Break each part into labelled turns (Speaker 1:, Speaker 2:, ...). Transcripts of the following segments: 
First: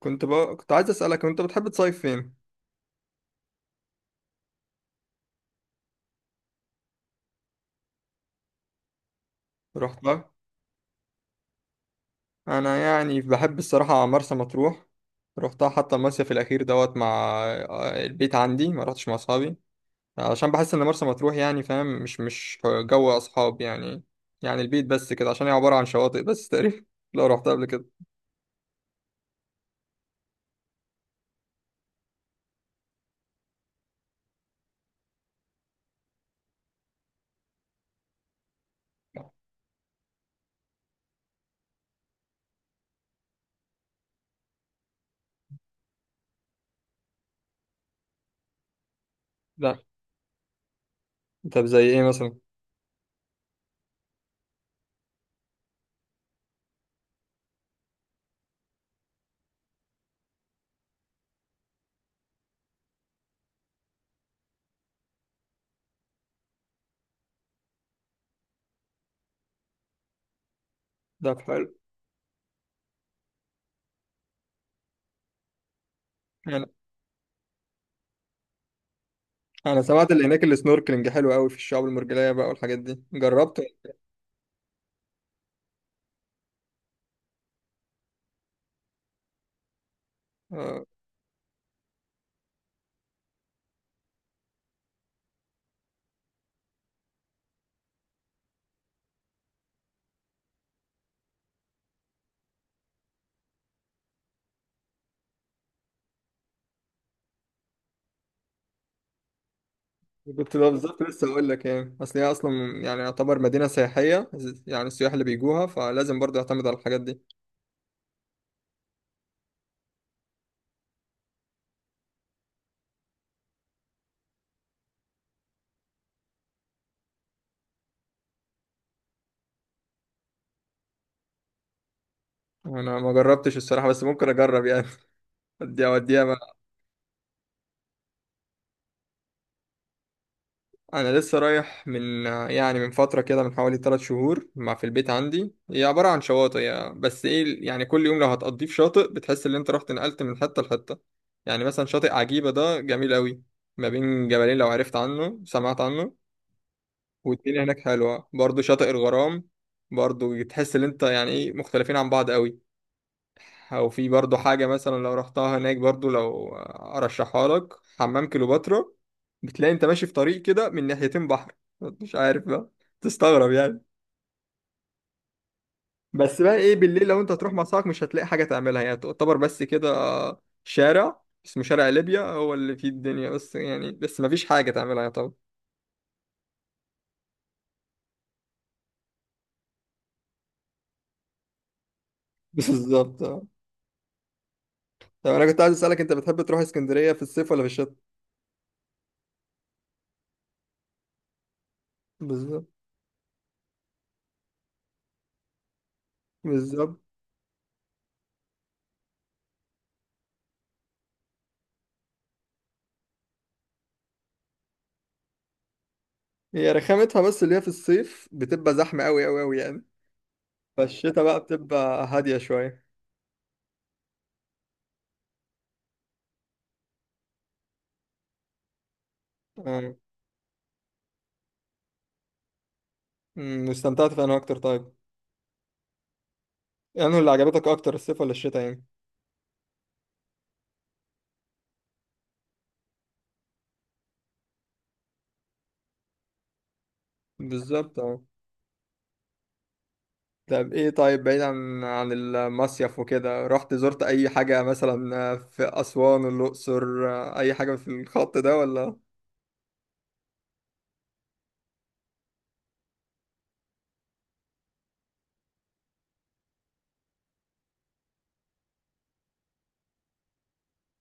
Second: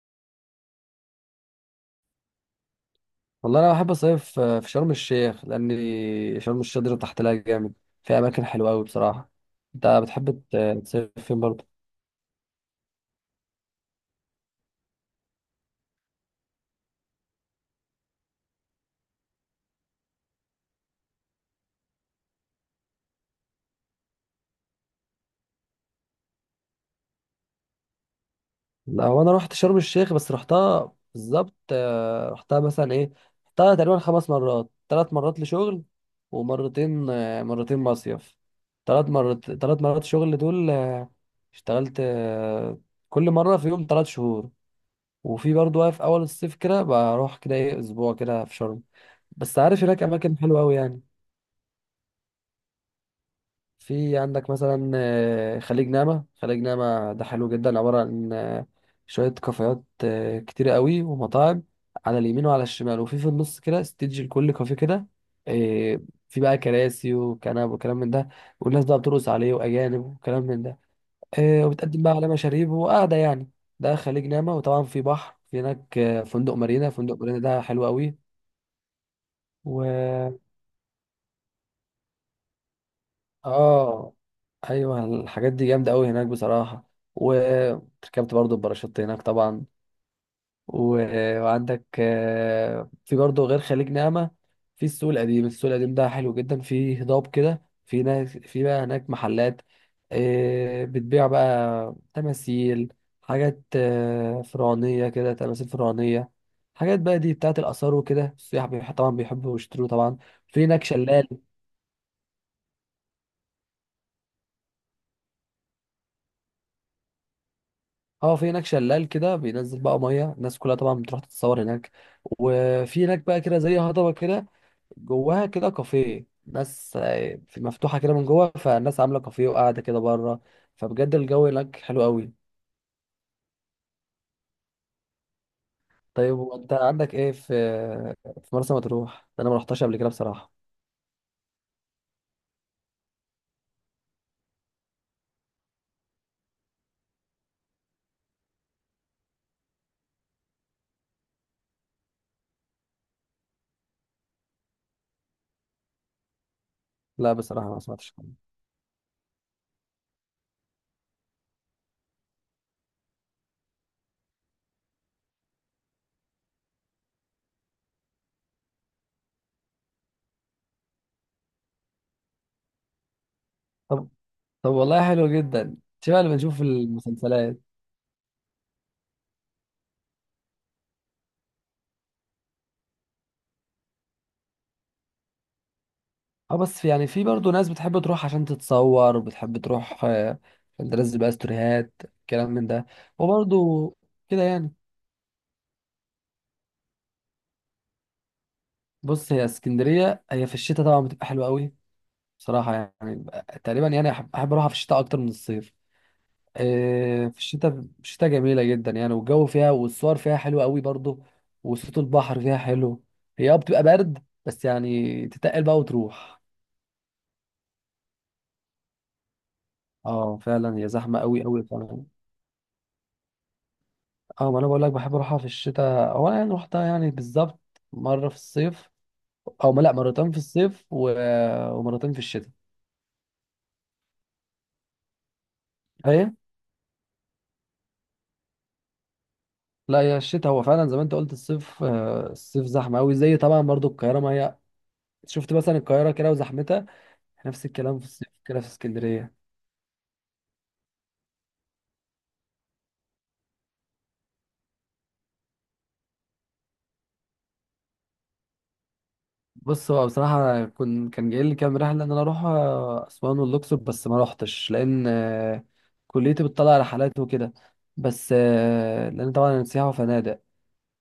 Speaker 1: كنت عايز اسالك، انت بتحب تصيف فين؟
Speaker 2: والله انا بحب اصيف في شرم الشيخ، لان شرم الشيخ دي تحت لها جامد. في اماكن حلوه قوي بصراحه. انت
Speaker 1: رحتها.
Speaker 2: بتحب تصيف فين برضه؟
Speaker 1: انا يعني بحب الصراحه مرسى مطروح. رحتها حتى المصيف الاخير دوت مع البيت عندي، ما رحتش مع اصحابي عشان بحس ان مرسى مطروح يعني فاهم، مش جو اصحاب يعني. يعني البيت بس كده، عشان هي عباره عن شواطئ بس تقريبا لو رحتها قبل كده.
Speaker 2: لا، هو انا رحت شرم الشيخ بس رحتها بالظبط، رحتها مثلا ايه. رحتها تقريبا 5 مرات، 3 مرات لشغل ومرتين آه، مرتين مصيف. ثلاث مرات شغل دول، اشتغلت، كل مره في يوم 3 شهور. وفي برضه بقى في اول الصيف كده بروح كده ايه اسبوع كده في شرم. بس
Speaker 1: لا.
Speaker 2: عارف هناك اماكن حلوه قوي يعني.
Speaker 1: طب زي ايه مثلا؟
Speaker 2: في عندك مثلا خليج نعمه. خليج نعمه ده حلو جدا، عباره عن شويه كافيهات كتير قوي ومطاعم، على اليمين وعلى الشمال، وفي النص كده ستيدج لكل كافيه كده. آه، في بقى كراسي وكنب وكلام من ده. والناس بقى بترقص عليه، واجانب وكلام من ده.
Speaker 1: ده حلو.
Speaker 2: وبتقدم بقى على مشاريب، وقاعدة يعني. ده خليج نعمة. وطبعا في بحر، في هناك فندق
Speaker 1: انا
Speaker 2: مارينا. فندق مارينا ده حلو قوي. و
Speaker 1: انا سمعت اللي هناك السنوركلينج حلو قوي في الشعاب المرجانيه بقى والحاجات دي، جربت؟
Speaker 2: اه ايوه، الحاجات دي جامدة قوي هناك بصراحة، وركبت برضو الباراشوت هناك طبعا. وعندك في برضه غير خليج نعمة، في السوق القديم. السوق القديم ده حلو جدا، فيه هضاب كده، في ناس، في بقى هناك محلات بتبيع بقى تماثيل، حاجات فرعونية كده، تماثيل فرعونية، حاجات بقى دي بتاعت الآثار وكده. السياح طبعا بيحبوا يشتروا طبعا.
Speaker 1: كنت
Speaker 2: في
Speaker 1: بقى
Speaker 2: هناك
Speaker 1: بالظبط لسه
Speaker 2: شلال.
Speaker 1: هقول لك، يعني اصل هي اصلا يعني يعتبر مدينه سياحيه، يعني السياح اللي بيجوها فلازم برضه يعتمد على الحاجات دي.
Speaker 2: اه، في هناك شلال كده بينزل بقى مية. الناس كلها طبعا بتروح تتصور هناك. وفي هناك بقى كده زي هضبة كده، جواها كده كافيه، ناس مفتوحة كده من جوه. فالناس عاملة كافيه وقاعدة كده بره. فبجد الجو هناك حلو قوي.
Speaker 1: انا ما جربتش الصراحه، بس ممكن اجرب يعني. اديها وديها
Speaker 2: طيب،
Speaker 1: بقى.
Speaker 2: وانت عندك ايه في مرسى مطروح ده؟ انا ما رحتش قبل كده بصراحة.
Speaker 1: انا لسه رايح من يعني من فتره كده، من حوالي 3 شهور مع في البيت عندي. هي عباره عن شواطئ يعني، بس ايه يعني كل يوم لو هتقضيه في شاطئ بتحس ان انت رحت نقلت من حته لحته. يعني مثلا شاطئ عجيبه ده جميل قوي، ما بين جبلين، لو عرفت عنه سمعت عنه.
Speaker 2: لا،
Speaker 1: والدنيا
Speaker 2: بصراحة
Speaker 1: هناك
Speaker 2: ما سمعتش
Speaker 1: حلوة
Speaker 2: عنه.
Speaker 1: برضو. شاطئ الغرام برضو تحس ان انت يعني ايه مختلفين عن بعض قوي. او في برضو حاجة مثلا لو رحتها هناك برضو لو ارشحها لك حمام كليوباترا، بتلاقي انت ماشي في طريق كده من ناحيتين بحر، مش عارف بقى، تستغرب يعني.
Speaker 2: طب طب والله حلو جدا، شبه اللي
Speaker 1: بس بقى
Speaker 2: بنشوفه في
Speaker 1: ايه، بالليل لو انت هتروح
Speaker 2: المسلسلات.
Speaker 1: مع صاحبك مش هتلاقي حاجة تعملها يعني، تعتبر بس كده شارع اسمه شارع ليبيا هو اللي فيه الدنيا، بس يعني بس مفيش حاجة تعملها يعني طبعا.
Speaker 2: اه، بس يعني في برضه ناس بتحب تروح عشان تتصور، وبتحب تروح عشان تنزل بقى ستوريهات، كلام من ده.
Speaker 1: بالظبط اه.
Speaker 2: وبرضه كده يعني.
Speaker 1: طب انا كنت عايز اسالك، انت بتحب تروح اسكندريه في الصيف ولا في الشتاء؟
Speaker 2: بص، هي اسكندرية، هي في الشتاء طبعا بتبقى حلوة قوي.
Speaker 1: بالظبط.
Speaker 2: بصراحة يعني، تقريبا يعني أحب أروحها في الشتاء أكتر من الصيف.
Speaker 1: بالظبط.
Speaker 2: إيه، في الشتاء جميلة جدا يعني، والجو فيها والصور فيها حلوة قوي برضو. وصوت البحر فيها حلو. هي اه بتبقى برد، بس يعني تتقل بقى وتروح.
Speaker 1: هي رخامتها بس اللي هي في الصيف بتبقى زحمة أوي أوي أوي يعني.
Speaker 2: اه، فعلا هي زحمة
Speaker 1: فالشتا بقى
Speaker 2: قوي قوي فعلا.
Speaker 1: بتبقى هادية شوية.
Speaker 2: اه، ما أنا بقول لك بحب أروحها في الشتاء. هو أنا يعني روحتها يعني بالظبط مرة في الصيف، أو ما- لا،
Speaker 1: آه.
Speaker 2: مرتين في الصيف ومرتين في الشتاء.
Speaker 1: واستمتعت في أنا أكتر طيب؟
Speaker 2: هي
Speaker 1: يعني اللي عجبتك أكتر الصيف ولا الشتا يعني؟
Speaker 2: لا، هي الشتاء، هو فعلا زي ما انت قلت، الصيف الصيف زحمة قوي، زي طبعا برضو القاهرة ما هي، شفت مثلا القاهرة كده وزحمتها، نفس
Speaker 1: بالظبط
Speaker 2: الكلام في
Speaker 1: اه.
Speaker 2: الصيف كده في اسكندرية.
Speaker 1: طب إيه طيب، بعيد عن المصيف وكده، رحت زرت أي حاجة مثلا في أسوان الأقصر؟ أي حاجة في الخط ده ولا؟
Speaker 2: بص، هو بصراحة كان جاي لي كام رحلة إن أنا أروح أسوان والأقصر، بس ما روحتش لأن كليتي بتطلع رحلات وكده. بس لأن طبعا أنا سياحة وفنادق.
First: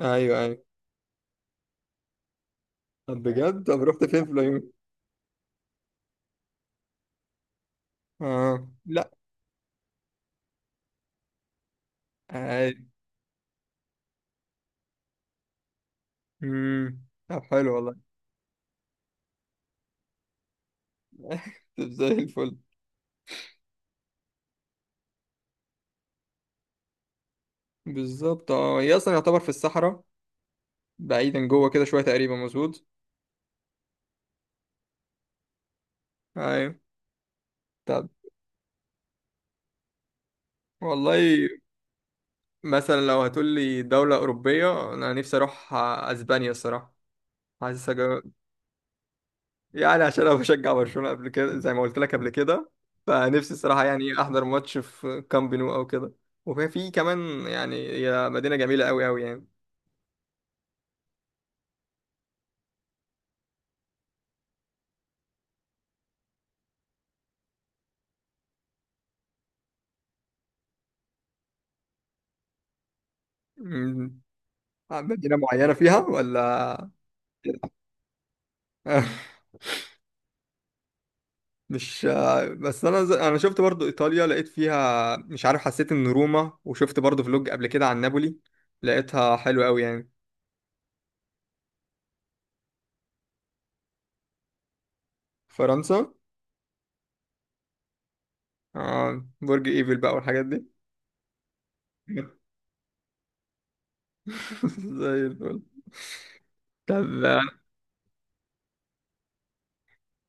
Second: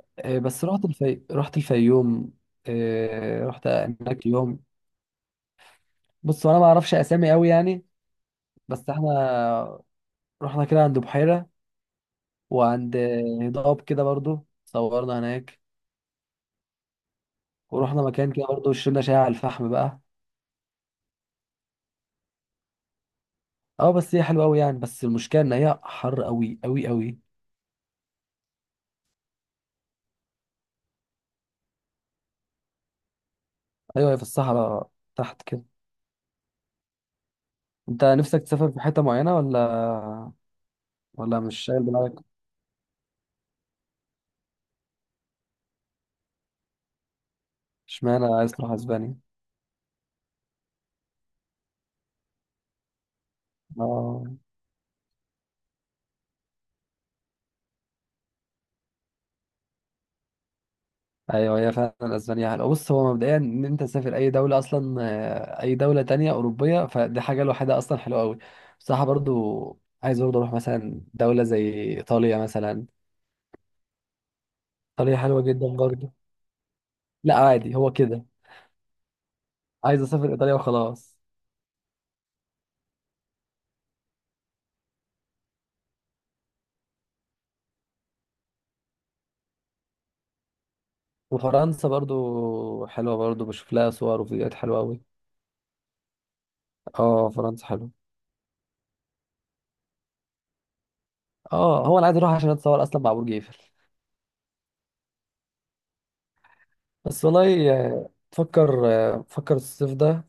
Speaker 1: أيوه أيوه.
Speaker 2: بس رحت الفيوم.
Speaker 1: طب بجد
Speaker 2: رحت
Speaker 1: طب رحت فين
Speaker 2: هناك
Speaker 1: في
Speaker 2: يوم.
Speaker 1: العيون؟
Speaker 2: بص، أنا ما أعرفش أسامي أوي يعني،
Speaker 1: آه
Speaker 2: بس
Speaker 1: لا.
Speaker 2: إحنا رحنا كده عند بحيرة،
Speaker 1: آه.
Speaker 2: وعند هضاب كده، برضو صورنا هناك.
Speaker 1: أمم. طب حلو والله.
Speaker 2: ورحنا مكان كده برضو، شربنا شاي على الفحم بقى.
Speaker 1: طب زي الفل.
Speaker 2: اه، بس هي حلوه قوي يعني، بس المشكله ان هي حر قوي قوي قوي.
Speaker 1: بالظبط اه. هي اصلا يعتبر في الصحراء، بعيدا جوه كده شويه تقريبا مظبوط.
Speaker 2: ايوه، هي في الصحراء تحت كده.
Speaker 1: ايوه.
Speaker 2: انت
Speaker 1: طب
Speaker 2: نفسك تسافر في حته معينه، ولا
Speaker 1: والله،
Speaker 2: مش شايل دماغك؟
Speaker 1: مثلا لو هتقول لي دوله اوروبيه انا نفسي اروح اسبانيا الصراحه. حاسس أجو...
Speaker 2: اشمعنى عايز تروح اسبانيا؟
Speaker 1: يعني عشان انا بشجع برشلونه قبل كده زي ما قلت لك قبل كده، فنفسي الصراحه يعني
Speaker 2: اه،
Speaker 1: احضر ماتش في كامب نو او كده. وفي في كمان، يعني هي مدينه جميله قوي قوي يعني.
Speaker 2: ايوه، هي فعلا اسبانيا حلوه. بص، هو مبدئيا ان انت تسافر اي دوله اصلا، اي دوله تانية اوروبيه، فدي حاجه لوحدها اصلا حلوه قوي. بصراحه برضو عايز برضو اروح مثلا دوله زي ايطاليا مثلا.
Speaker 1: أمم،
Speaker 2: ايطاليا
Speaker 1: مدينه
Speaker 2: حلوه جدا
Speaker 1: معينه فيها
Speaker 2: برضو.
Speaker 1: ولا؟
Speaker 2: لا، عادي، هو كده، عايز اسافر ايطاليا وخلاص.
Speaker 1: مش، بس انا ز... انا شفت برضو ايطاليا، لقيت فيها مش عارف، حسيت ان روما، وشفت برضو فلوج قبل كده عن نابولي، لقيتها حلوة قوي يعني.
Speaker 2: وفرنسا برضو حلوة، برضو بشوف لها صور وفيديوهات حلوة أوي.
Speaker 1: فرنسا.
Speaker 2: اه، فرنسا حلوة.
Speaker 1: آه برج ايفل بقى والحاجات دي.
Speaker 2: اه، هو أنا عايز أروح عشان أتصور أصلا مع برج إيفل.
Speaker 1: زي الفل. طب.
Speaker 2: بس والله، فكر الصيف ده.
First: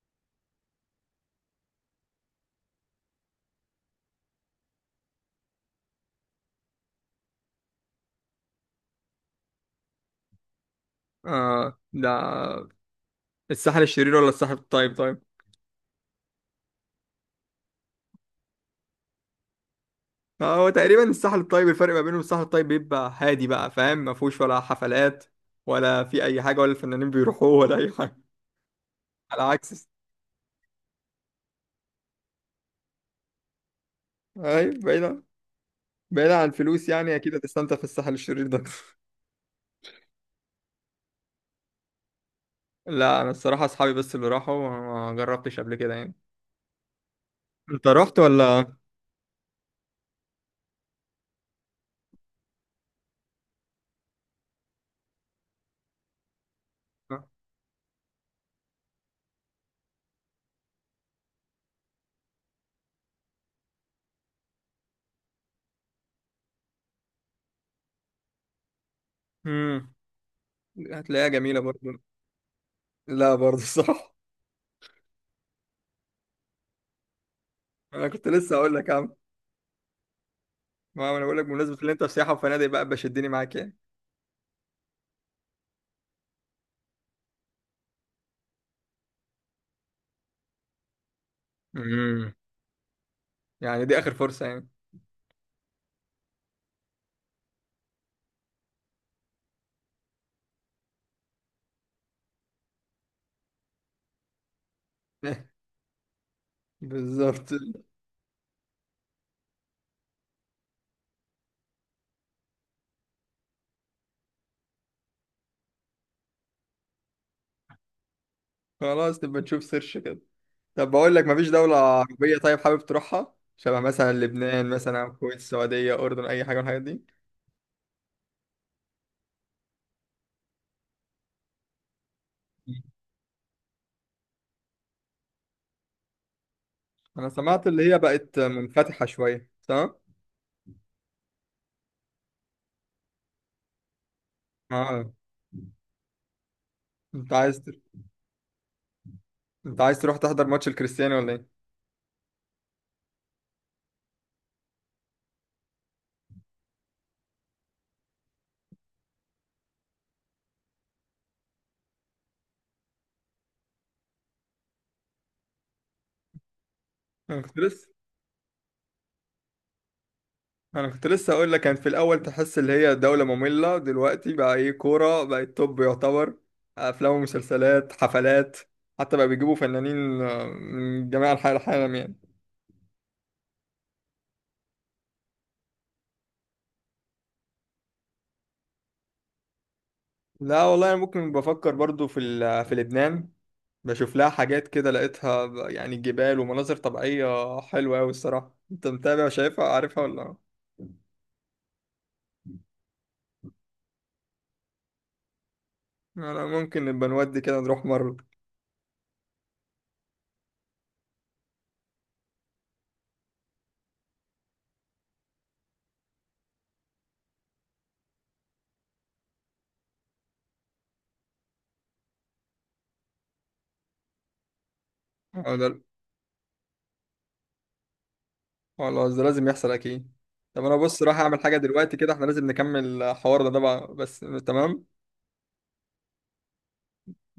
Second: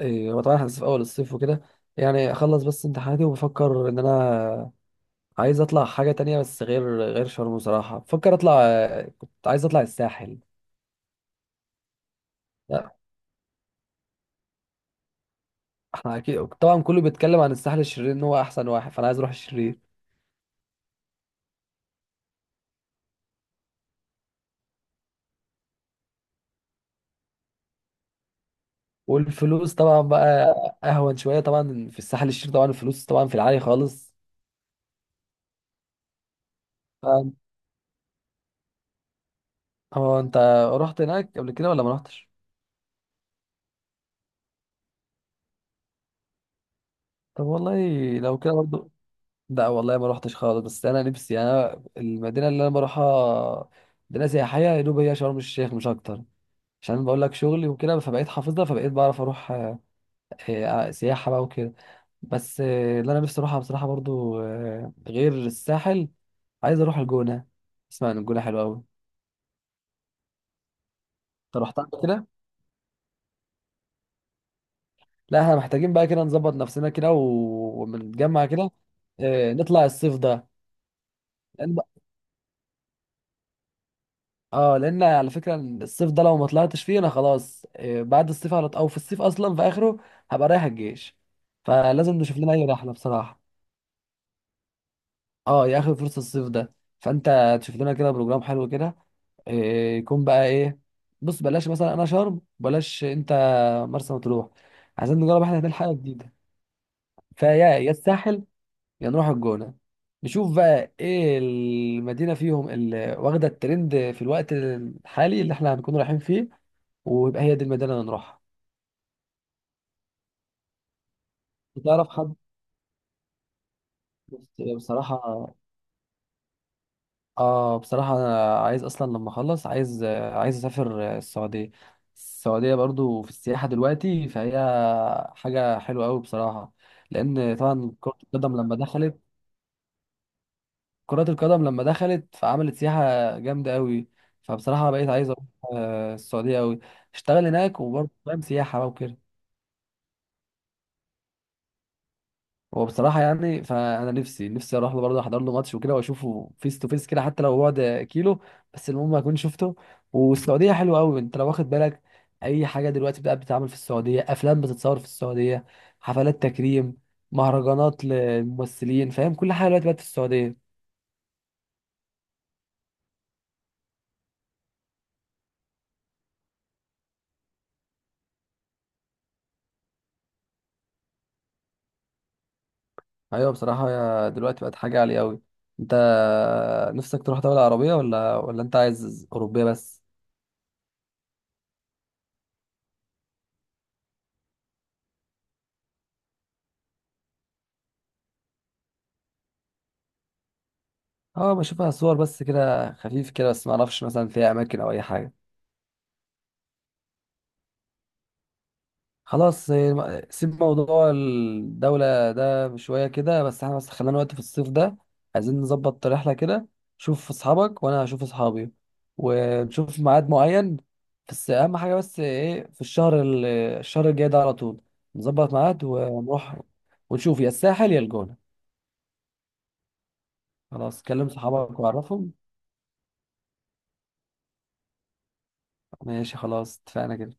Speaker 2: هو طبعا احنا لسه في أول الصيف وكده، يعني أخلص بس امتحاناتي وبفكر إن أنا عايز أطلع حاجة تانية، بس غير شرم. بصراحة بفكر أطلع، كنت عايز أطلع الساحل.
Speaker 1: آه ده.
Speaker 2: لا،
Speaker 1: الساحل الشرير ولا الساحل الطيب طيب؟
Speaker 2: احنا أكيد طبعا كله بيتكلم عن الساحل الشرير إن هو أحسن واحد، فأنا عايز أروح الشرير.
Speaker 1: هو تقريبا الساحل الطيب، الفرق ما بينه وبين الساحل الطيب بيبقى هادي بقى فاهم، ما فيهوش ولا حفلات ولا في اي حاجة ولا الفنانين بيروحوه ولا اي حاجة. على
Speaker 2: والفلوس
Speaker 1: عكس.
Speaker 2: طبعا بقى اهون شويه طبعا في الساحل الشرير، طبعا الفلوس طبعا في العالي خالص.
Speaker 1: ايوه. بعيد، بعيد عن الفلوس يعني
Speaker 2: ف-
Speaker 1: اكيد هتستمتع في الساحل الشرير ده.
Speaker 2: هو انت رحت هناك قبل كده ولا ما رحتش؟
Speaker 1: لا انا الصراحه اصحابي بس اللي راحوا، ما جربتش قبل كده يعني.
Speaker 2: طب والله،
Speaker 1: انت رحت
Speaker 2: لو كده
Speaker 1: ولا؟
Speaker 2: برضو، لا والله ما رحتش خالص، بس انا نفسي. انا المدينه اللي انا بروحها مدينه سياحيه يا دوب هي شرم الشيخ، مش اكتر. عشان بقول لك شغلي وكده، فبقيت حافظها، فبقيت بعرف اروح سياحه بقى وكده. بس اللي انا نفسي اروحها بصراحه برضو غير الساحل، عايز اروح الجونه. اسمع ان الجونه حلوه قوي.
Speaker 1: امم هتلاقيها جميله
Speaker 2: انت رحت عمل
Speaker 1: برضه.
Speaker 2: كده؟
Speaker 1: لا برضه صح.
Speaker 2: لا، احنا محتاجين بقى كده نظبط نفسنا كده،
Speaker 1: انا كنت
Speaker 2: ونتجمع
Speaker 1: لسه
Speaker 2: كده.
Speaker 1: اقول لك يا عم.
Speaker 2: اه، نطلع الصيف ده
Speaker 1: ما انا بقول لك،
Speaker 2: لان
Speaker 1: بمناسبه ان انت في سياحه وفنادق بقى بشدني معاك يعني.
Speaker 2: اه لان على فكره الصيف ده لو ما طلعتش فيه انا خلاص، اه بعد الصيف على او في الصيف اصلا في اخره هبقى رايح الجيش، فلازم
Speaker 1: امم
Speaker 2: نشوف لنا اي رحله بصراحه.
Speaker 1: يعني دي اخر فرصه يعني.
Speaker 2: اه، يا اخر فرصه الصيف ده. فانت تشوف لنا كده بروجرام حلو كده، اه، يكون بقى ايه. بص، بلاش مثلا انا شرم، بلاش انت مرسى مطروح، عايزين نجرب احنا هناك حاجه جديده. فيا
Speaker 1: بالظبط.
Speaker 2: يا الساحل، يا نروح الجونة. نشوف بقى ايه المدينة فيهم اللي واخدة الترند في الوقت الحالي اللي احنا هنكون رايحين فيه، ويبقى هي دي المدينة اللي نروحها.
Speaker 1: خلاص نبقى نشوف سيرش كده. طب بقول لك، مفيش دوله
Speaker 2: تعرف حد؟
Speaker 1: عربيه طيب حابب تروحها، شبه مثلا لبنان
Speaker 2: بس
Speaker 1: مثلا، أو الكويت،
Speaker 2: بصراحة،
Speaker 1: السعوديه، اردن، اي حاجه من الحاجات دي؟
Speaker 2: اه بصراحة انا عايز، اصلا لما اخلص عايز اسافر السعودية. السعودية برضو في السياحة دلوقتي، فهي حاجة حلوة قوي بصراحة.
Speaker 1: انا
Speaker 2: لان
Speaker 1: سمعت اللي
Speaker 2: طبعا
Speaker 1: هي
Speaker 2: كرة
Speaker 1: بقت
Speaker 2: القدم لما
Speaker 1: منفتحة
Speaker 2: دخلت،
Speaker 1: شوية، تمام.
Speaker 2: كرة القدم لما دخلت فعملت سياحة جامدة قوي. فبصراحة بقيت
Speaker 1: اه.
Speaker 2: عايز اروح السعودية قوي،
Speaker 1: انت
Speaker 2: اشتغل
Speaker 1: عايز تر...
Speaker 2: هناك، وبرضه فاهم سياحة بقى وكده.
Speaker 1: انت عايز تروح تحضر ماتش الكريستيانو ولا ايه؟
Speaker 2: هو بصراحة يعني، فأنا نفسي أروح له برضه، أحضر له ماتش وكده وأشوفه فيس تو فيس كده، حتى لو بعد كيلو، بس المهم أكون شفته. والسعودية حلوة أوي، أنت لو واخد بالك أي حاجة دلوقتي بقى بتتعمل في السعودية، أفلام بتتصور في السعودية، حفلات تكريم،
Speaker 1: انا كنت لسه
Speaker 2: مهرجانات للممثلين، فاهم، كل حاجة دلوقتي بقت في السعودية.
Speaker 1: انا كنت لسه اقول لك، كان في الاول تحس اللي هي دولة مملة، دلوقتي بقى ايه كورة بقت توب يعتبر، افلام ومسلسلات، حفلات، حتى بقى بيجيبوا فنانين من جميع انحاء العالم يعني.
Speaker 2: ايوه بصراحه، يا دلوقتي بقت حاجه عاليه قوي. انت نفسك تروح دوله عربيه ولا انت عايز اوروبيه بس؟
Speaker 1: لا والله انا ممكن بفكر برضو في في لبنان، بشوف لها حاجات كده لقيتها يعني جبال ومناظر طبيعية حلوة أوي الصراحة. أنت متابع شايفها عارفها ولا؟
Speaker 2: اه بشوفها صور بس كده خفيف كده، بس ما اعرفش مثلا فيها اماكن او اي حاجه.
Speaker 1: أنا ممكن نبقى نودي كده نروح مرة.
Speaker 2: خلاص، سيب موضوع الدولة ده شوية كده، بس احنا بس خلينا وقت في الصيف ده، عايزين نظبط رحلة كده. شوف أصحابك وأنا هشوف أصحابي، ونشوف ميعاد معين. بس أهم حاجة، بس إيه، في الشهر الشهر الجاي ده على طول نظبط
Speaker 1: أو ده.
Speaker 2: ميعاد ونروح، ونشوف يا الساحل يا الجونة.
Speaker 1: خلاص ده لازم يحصل أكيد. طب أنا بص
Speaker 2: خلاص،
Speaker 1: راح
Speaker 2: كلم
Speaker 1: أعمل حاجة
Speaker 2: صحابك
Speaker 1: دلوقتي كده، إحنا
Speaker 2: وعرفهم.
Speaker 1: لازم نكمل حوارنا ده بقى بس. تمام.
Speaker 2: ماشي، خلاص، اتفقنا كده.